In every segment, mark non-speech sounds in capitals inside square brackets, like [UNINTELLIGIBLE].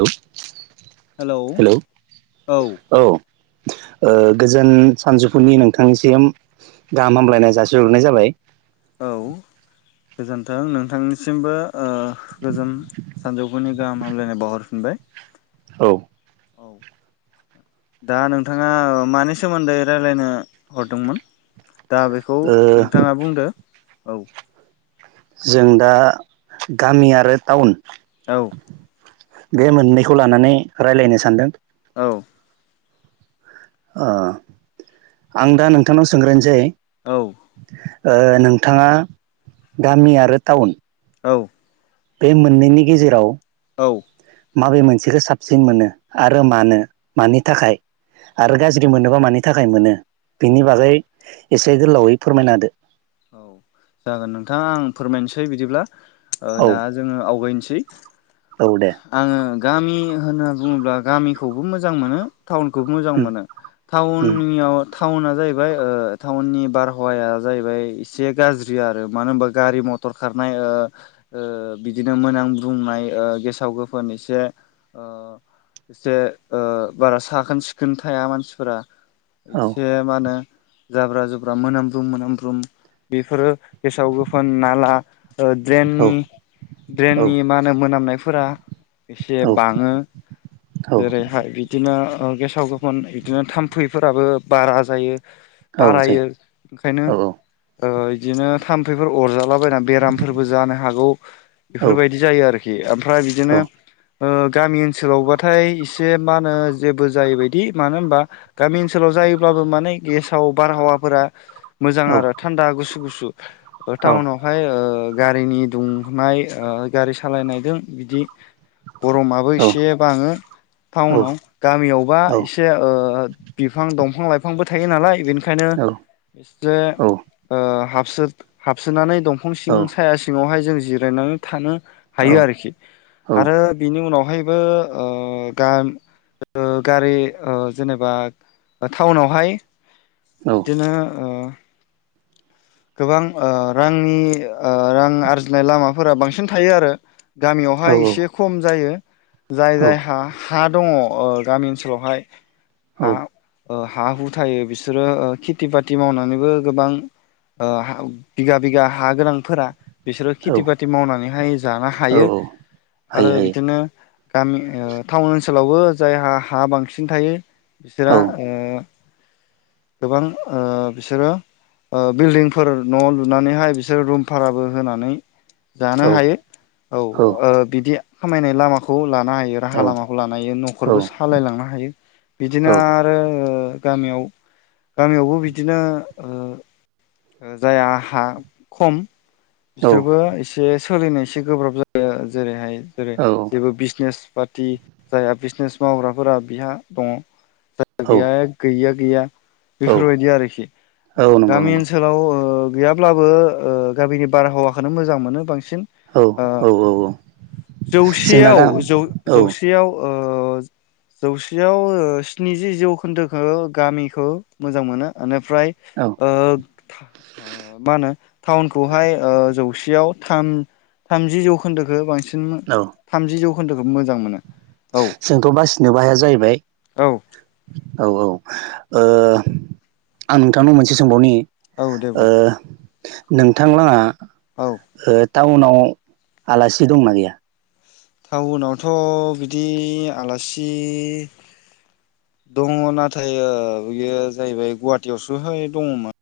Hello hello औ [UNINTELLIGIBLE] ओ गोजोन सानजौफुनि नोंथांनिसिम गाहाम हामलायनाय जासिहरनाय जाबाय औ गोजोन्थों नोंथांनिसिमबो ओ गोजोन सानजौफुनि गाहाम हामलायनाय बावहरफिन बाय औ दा नोंथाङा मानि सोमोन्दै रायजलायनो हरदोंमोन दा बेखौ नोंथाङा बुंदो औ जों दा गामि आरो टाउन औ बे मोननैखौ लानानै रायलायनो सानदों औ ओ आं दा नोंथांनाव सोंग्रानोसै औ ओ नोंथाङा गामि आरो टाउन औ बे मोननैनि गेजेराव औ माबे मोनसेखौ साबसिन मोनो आरो मानो मानि थाखाय आरो गाज्रि मोनोबा मानि थाखाय मोनो बिनि बागै औ एसे गोलावै फोरमायना होदो औ जागोन नोंथाङा आं फोरमायनोसै बिदिब्ला ओ दा होदो जोङो आवगायनोसै औ दे आङो गामि होनना बुङोब्ला गामिखौबो मोजां मोनो टाउनखौ मोजां उम मोनो उम टाउननियाव टाउना जाहैबाय ओ टाउननि बारहावाया जाहैबाय इसे गाज्रि आरो मानो होनबा गारि मथर खारनाय ओ ओ बिदिनो मोनाब्रुं नाय गेसाव गोफोन एसे ओ एसे ओ बारा साखोन सिखोन थाया मानसिफोरा । औ एसे मा होनो जाब्रा जुब्रा मोनामब्रुं मोनामब्रुं बेफोरो गेसाव गोफोन नाला ओ औ ड्रननि औ ड्रेननि मा होनो मोनामनायफोरा एसे औ बाङो औ जै औ जेरैहाय बिदिनो ओ गेसाव गोफोन बिदिनो थाम्फैफोराबो बारा जायो । बारायो ओंखायनो ओ इदिनो थाम्फैफोर अरजा ला बायना बेरामफोरबो जानो हागौ बेफोरबायदि जायो आरोखि । ओमफ्राय बिदिनो ओ गामि ओनसोलावबाथाय एसे मा होनो जेबो जायो बदि मानो होनबा गामि ओनसोलाव जायोब्लाबो माने गेसाव बारहावाफोरा मोजां आरो थान्दा गुसु गुसु टाउनावहाय ओ ओ गारिनि दुंनाय ओ गारि सालायनायदों बिदि गरमाबो एसे बाङो टाउनाव गामियावबा एसे ओ बिफां दंफां लाइफांबो थायो नालाय बेनिखायनो एसे ओ हाबसो हाबसोनानै दंफां औ सिं साया सिङावहाय जों जिरायनानै थाङो हायो आरोखि । आरो बिनि उनावहायबो ओ गा गारि जेनेबा ओ टाउनावहाय बिदिनो ओ गोबां ओ रांनि ओ रां आरजिनाय लामाफोरा बांसिन थायो आरो । गामियावहाय एसे खम जायो । जाय जाय हा हा दङ गामि ओनसोलावहाय हा हा हु थायो बिसोरो खेथि बाथि मावनानैबो गोबां ओ बिगा बिघा हा गोनांफोरा, बिसोरो खेथि बाथि मावनानैहाय जानो हायो आरो बिदिनो, गामि ओ टाउन ओनसोलावबो जायहा हा बांसिन थायो औ बिसोरहा औ ओ गोबां ओ बिसोरो बिल्डिं, फोर न' लुनानैहाय बिसोर रुम भाराबो होनानै, जानो हायो औ ओ बिदि खामायनाय लामाखौ लानो हायो औ राहा लामाखौ लानोहायो औ न'खरबो सालाय लांनो हायो बिदिनो आरो गामियाव गामियावबो बिदिनो जाय हा खम बिसोरबो एसे, सोलिनो एसे गोब्राब जायो जेरैहाय जेरै जेबो बिजनेस पाति जाया बिजनेस मावग्राफोरा बिहा दङ जायहा औ गैया गैयिया गैया, औ बेफोरबायदि आरोखि औ नंगौ गामि नंगौ ओन सोलाव ओ गैयाब्लाबो ओ गामिनि बारहावाखौनो मोजां मोनो बांसिन, औ [UNINTELLIGIBLE] ओ औ जौ औ जोंना जौसेयाव गाहाम जौ जौ औ जौसेयाव, ओ जौसेयाव स्निजि जौखोन्दोखौ गामिखौ मोजां मोनो फ्राय ओ मा होनो टाउनखौहाय ओ जौसेयाव, याव जौसेयाव थामजि जौखौन्दोखौ बांसिन औ थामजि जौ जोंथ' बासिनोबोहाया जाहैबाय, औ औ औ ओ आं नोंथांनाव मोनसे सोंबावनि, औ दे ओ बुं नोंथां लांङा औ ओ टाउनाव आलासि दंना गैया? टाउनावथ' बिदि आलासि, दङ नाथाय बियो जाहैबाय गुवाहाटियावसोहाय दङमोन,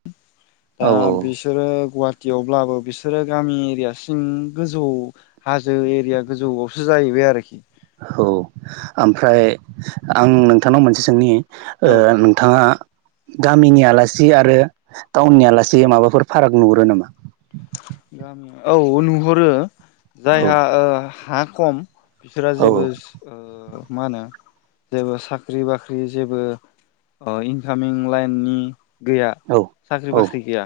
औ दा बिसोरो गुवा टिब्लाबो बिसोरो गामि एरिया सिं गोजौ हाजो एरिया गोजौआव, सो जाहैबाय आरोखि, औ ओमफ्राय आं नोंथांनाव मोनसे सोंनि औ ओ नोंथाङा, गामिनि आलासि आरो टाउननि आलासि माबाफोर फाराग नुहुरो नामा? गामिया औ नुहरो औ जायहा ओ हा खम, बिसा औ जेबो मा होनो जेबो साख्रि बाख्रि जेबो, ओ इनकामिं लाइननि, गैया औ साख्रि औ बाख्रि गैया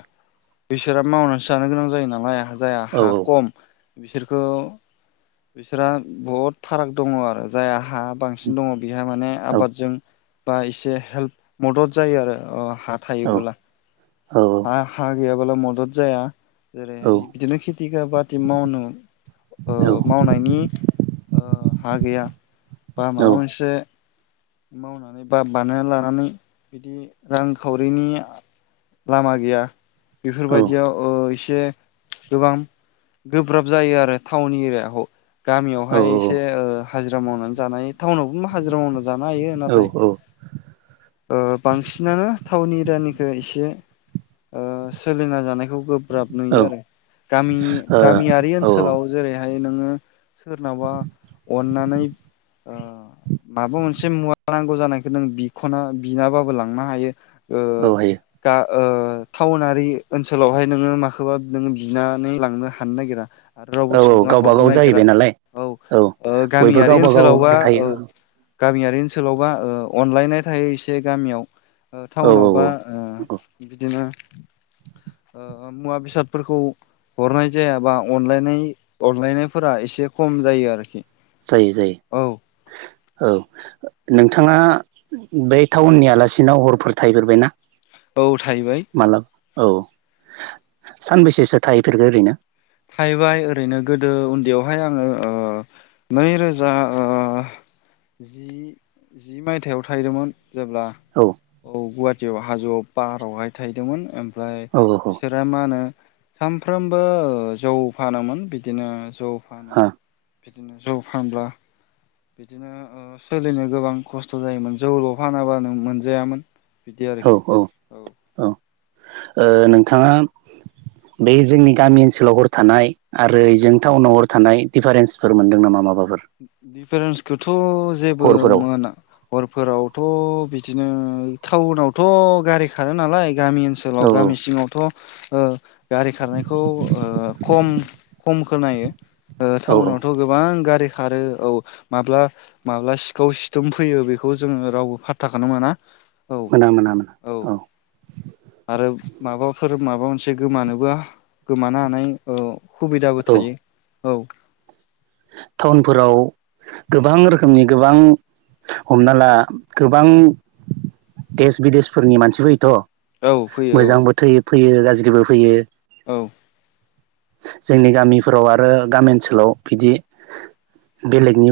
बिसोरा मावनानैसो जानो गोनां जायो नालाय जाय औ हा खम बिसोरखौ, बिसोरहा बहुद फाराग दङ आरो जाया, हा बांसिन दङ बेहा माने औ आबादजों बा एसे हेल्प मदद जायो आरो अ हा औ थायोब्ला औ हागैयाबाला मदद जाया, औ जेरैहाय बिदिनो खेथि बाथि मावनो, ओ मावनायनि ओ हा गैया बा औ माबा मोनसे, मावनानै बा बानायना लानानै बिदि रांखावरिनि लामा गैया औ बेफोरबायदियाव ओ एसे गोबां गोब्राब जायो आरो टाउन एरियाखौ गामियावहाय एसे ओ हाजिरा मावनानै जानाय टाउनावबो हाजिरा मावना जानो हायो औ नाथाय ओ बांसिनानो टाउन एरियानिखौ एसे, ओ सोलिना जानायखौ गोब्राब नुयो आरो गामि गामियारि औ ओनसोलाव जेरैहाय, नोङो सोरनावबा अननानै ओ माबा मोनसे मुवा नांगौ जानायखौ नों बिख'ना बिनाबाबो लांनो हायो। ओ औ हायो गा ओ टाउनारि ओनसोलावहाय नोङो माखौबा नोङो बिनानै लांनो हानो नागिरा। आरो रावबो औ औ सुबुंङा गावबा हरनो गाव नागिरा। जाहैबाय नालाय औ ओ बयबो गामियारि गावबा गाव ओनसोलावबा औ। थायो गामियारि ओनसोलावबा ओ अनलायनाय थायो एसे गामियाव। ओ औ टाउनावबा ओ औ बिदिनो। [UNINTELLIGIBLE] ओ मुवा बेसादफोरखौ हरनाय जाया बा अनलायनाय अनलायनायफोरा एसे खम जायो आरोखि। जायो औ जायो औ नों नोंथाङा बै टाउननि आलासिनाव हरफोर थाहैफेरबायना? औ थाहैबाय मालाब औ सानबैसेसो थाहैफेरगो ओरैनो। थाहैबाय ओरैनो गोदो उन्दैयावहाय आङो ओ नैरोजा ओ जि जि मायथाइाव थाहैदोंमोन जेब्ला औ गुवाहाटियाव हाजोआव पाहारावहाय थाहैदोंमोन। ओमफ्राय औ औ बिसोरो मा होनो सामफ्रोमबो ओ जौ फानोमोन बिदिनो। जौ फानो हा बिदिनो जौ फानब्ला बिदिनो ओ सोलिनो गोबां खस्थ' जायोमोन जौल' फानाबानो मोनजायामोन बिदि औ आरोखि औ औ ओ नोंथाङा बे जोंनि गामि ओनसोलाव हर थानाय आरो ओइजों टाउनाव हर थानाय दिडिफारेन्सफोर मोनदों नामा माबाफोर दिफारेन्सखौथ' जेबो हरफोराव मोना हरफोरावथ' बिदिनो टाउनावथ' गारि खारो नालाय गामि ओनसोलाव औ गामि सिङावथ' ओ गारि खारनायखौ ओ खम। खम खोनायो ओ औ औ टाउनावथ' गोबां गारि खारो औ माब्ला माब्ला सिखाव सिथोम फैयो बेखौ जोङो रावबो फाथ्थाखौनो मोना। औ मोना मोना मोना औ आरो माबाफोर माबा मोनसे गोमानोबो हा गोमानो हानाय औ हुबिदाबो औ थायो औ। फोराव गोबां रोखोमनि गोबां हमना ला गोबां देश बिदेशफोरनि मानसि फोयोथ' औ फैयो औ फैयो गाज्रिबो फैयो। औ। जोंनि गामिफोराव आरो गामि ओनसोलाव बिदि बेलेगनि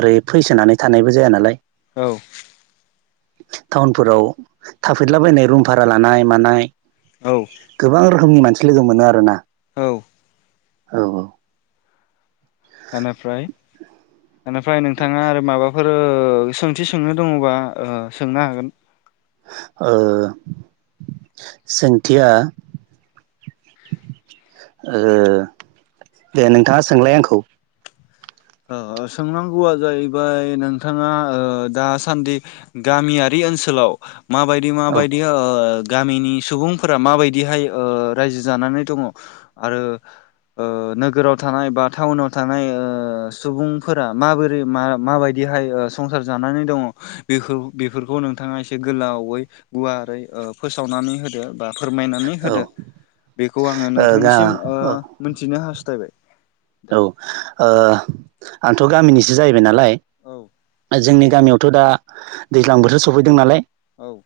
ओरै फैसोनानै थानायबो जाया नालाय। औ टाउनफोराव थाफैदलाबायनाय रुम भारा लानाय मानाय। औ। गोबां रोखोमनि मानसि लोगो मोनो आरो ना। औ। औ औ बेनिफ्राय बेनिफ्राय नोंथाङा आरो माबाफोर ओ सोंथि सोंनो दङबा ओ सोंनो हागोन ओ सोंथिया। ओ दे नोंथाङा सोंलाय आंखौ। ओ ओ सोंनांगौआ जाहैबाय नोंथाङा ओ दासान्दि गामियारि ओनसोलाव माबायदि औ माबायदि ओ ओ गामिनि सुबुंफोरा माबायदिहाय ओ रायजो जानानै दङ' आरो ओ नोगोराव थानाय बा टाउनाव थानाय ओ सुबुंफोरा माबोरै मा माबायदिहाय ओ संसार जानानै दङ' बेफोर-बेफोरखौ नों थाङा एसे गोलावै गुवारै ओ फोसावनानै होदो। बा फोरमायनानै औ ओ होदो बेखौ आङो गा नोंथांनिसिम ओ औ मोन्थिनो हास्थायबाय। औ दे ओ आंथ' गामिनिसो जाहैबाय नालाय औ जोंनि गामियाव थ' दा दैज्लां बोथोर सफैदों नालाय। औ।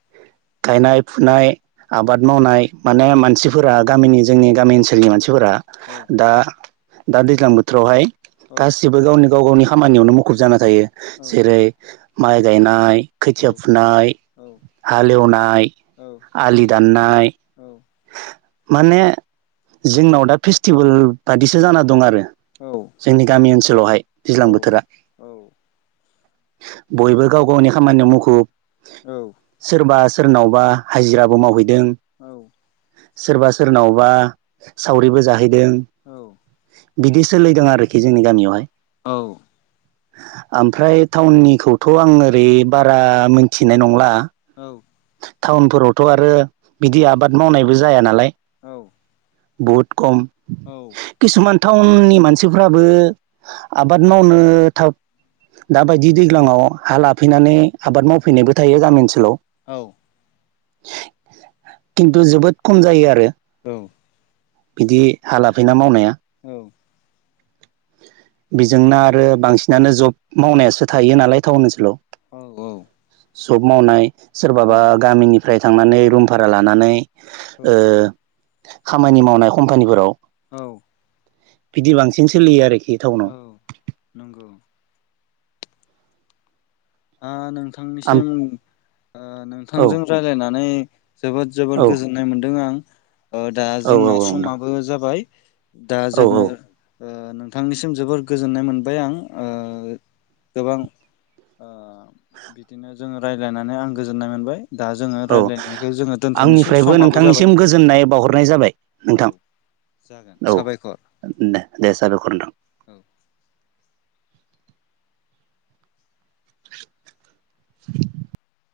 गायनाय फुनाय आबाद मावनाय माने औ मानसिफोरा गामिनि जोंनि गामि ओनसोलनि मानसि फोरा औ दा दा दैज्लां बोथोरावहाय औ गासिबो गावनि गाव गावनि खामानियावनो मुखुब जाना थायो औ जेरै माइ गायनाय। औ खोथिया फुनाय औ हालेवनाय औ आलि दान्नाय। औ माने जोंनाव दा फिस्टिबोल बादिसो जाना दं आरो। जोंनि गामि ओनसोलावहाय दैज्लां औ बोथोरा। बयबो गाव गावनि खामानियाव मुखुब सोरबा सो सोरनावबा हाजिराबो मावहैद औ। सोरबा सोरनावबा सावरिबो जाहैदों। बिदि सोलिदों आरोखि जोंनि गामियावहाय। औ। ओमफ्राय टाउननिखौथ' आं ओरै बारा मिन्थिनाय नंला। टाउनफोरावथ' आरो बिदि आबाद मावनायबो जाया नालाय। औ। बुहुद कम। औ। टाउनन्नि मानसिफ्राबो आबाद मावनो थाव दा बायदि दैगङाव हा लाफैनानै आबाद मावफैनायबो थायो जामि ओनसोलाव। औ। नंगौ किन्थु औ जोबोद खम जायो आरो। बिदि हा लाफैना मावनाया। औ औ। बेजोंना आरो बांसिनानो जब मावनायासो थायो नालाय टाउन ओनसोलाव। औ औ। जब मावनाय सोरबाबा गामिनिफ्राय थांनानै रुम भारा लानानै ओ खामानि मावनाय कम्पानिफोराव। औ। बिदि बांसिन सोलियो आरोखि। टाउनाव औ नंगौ। ओ आम नोंथांनिसिम ओ औ नोंथांजों रायलायनानै जोबोद जोबोद औ गोजोन्नाय मोन्दों आं। ओ दा औ जोंना औ नोंथां समाबो जाबाय। दा औ जोंङो औ ओ नोंथांनिसिम जोबोर गोजोन्नाय मोनबाय आं ओ गोबां। ओ बिदिनो जोंङो रायलायनानै आं गोजोन्नाय मोनबाय। दा जोङो औ रायज्लायनायखौ जोङो दोनथ'नोसै आंनिफ्रायबो समाबो जाबाय नोंथांनिसिम गोजोन्नाय बावहरनाय जाबाय औ नोंथां। जागोन औ साबायखर दे दे साबायखर नोंथां। औ [INAUDIBLE]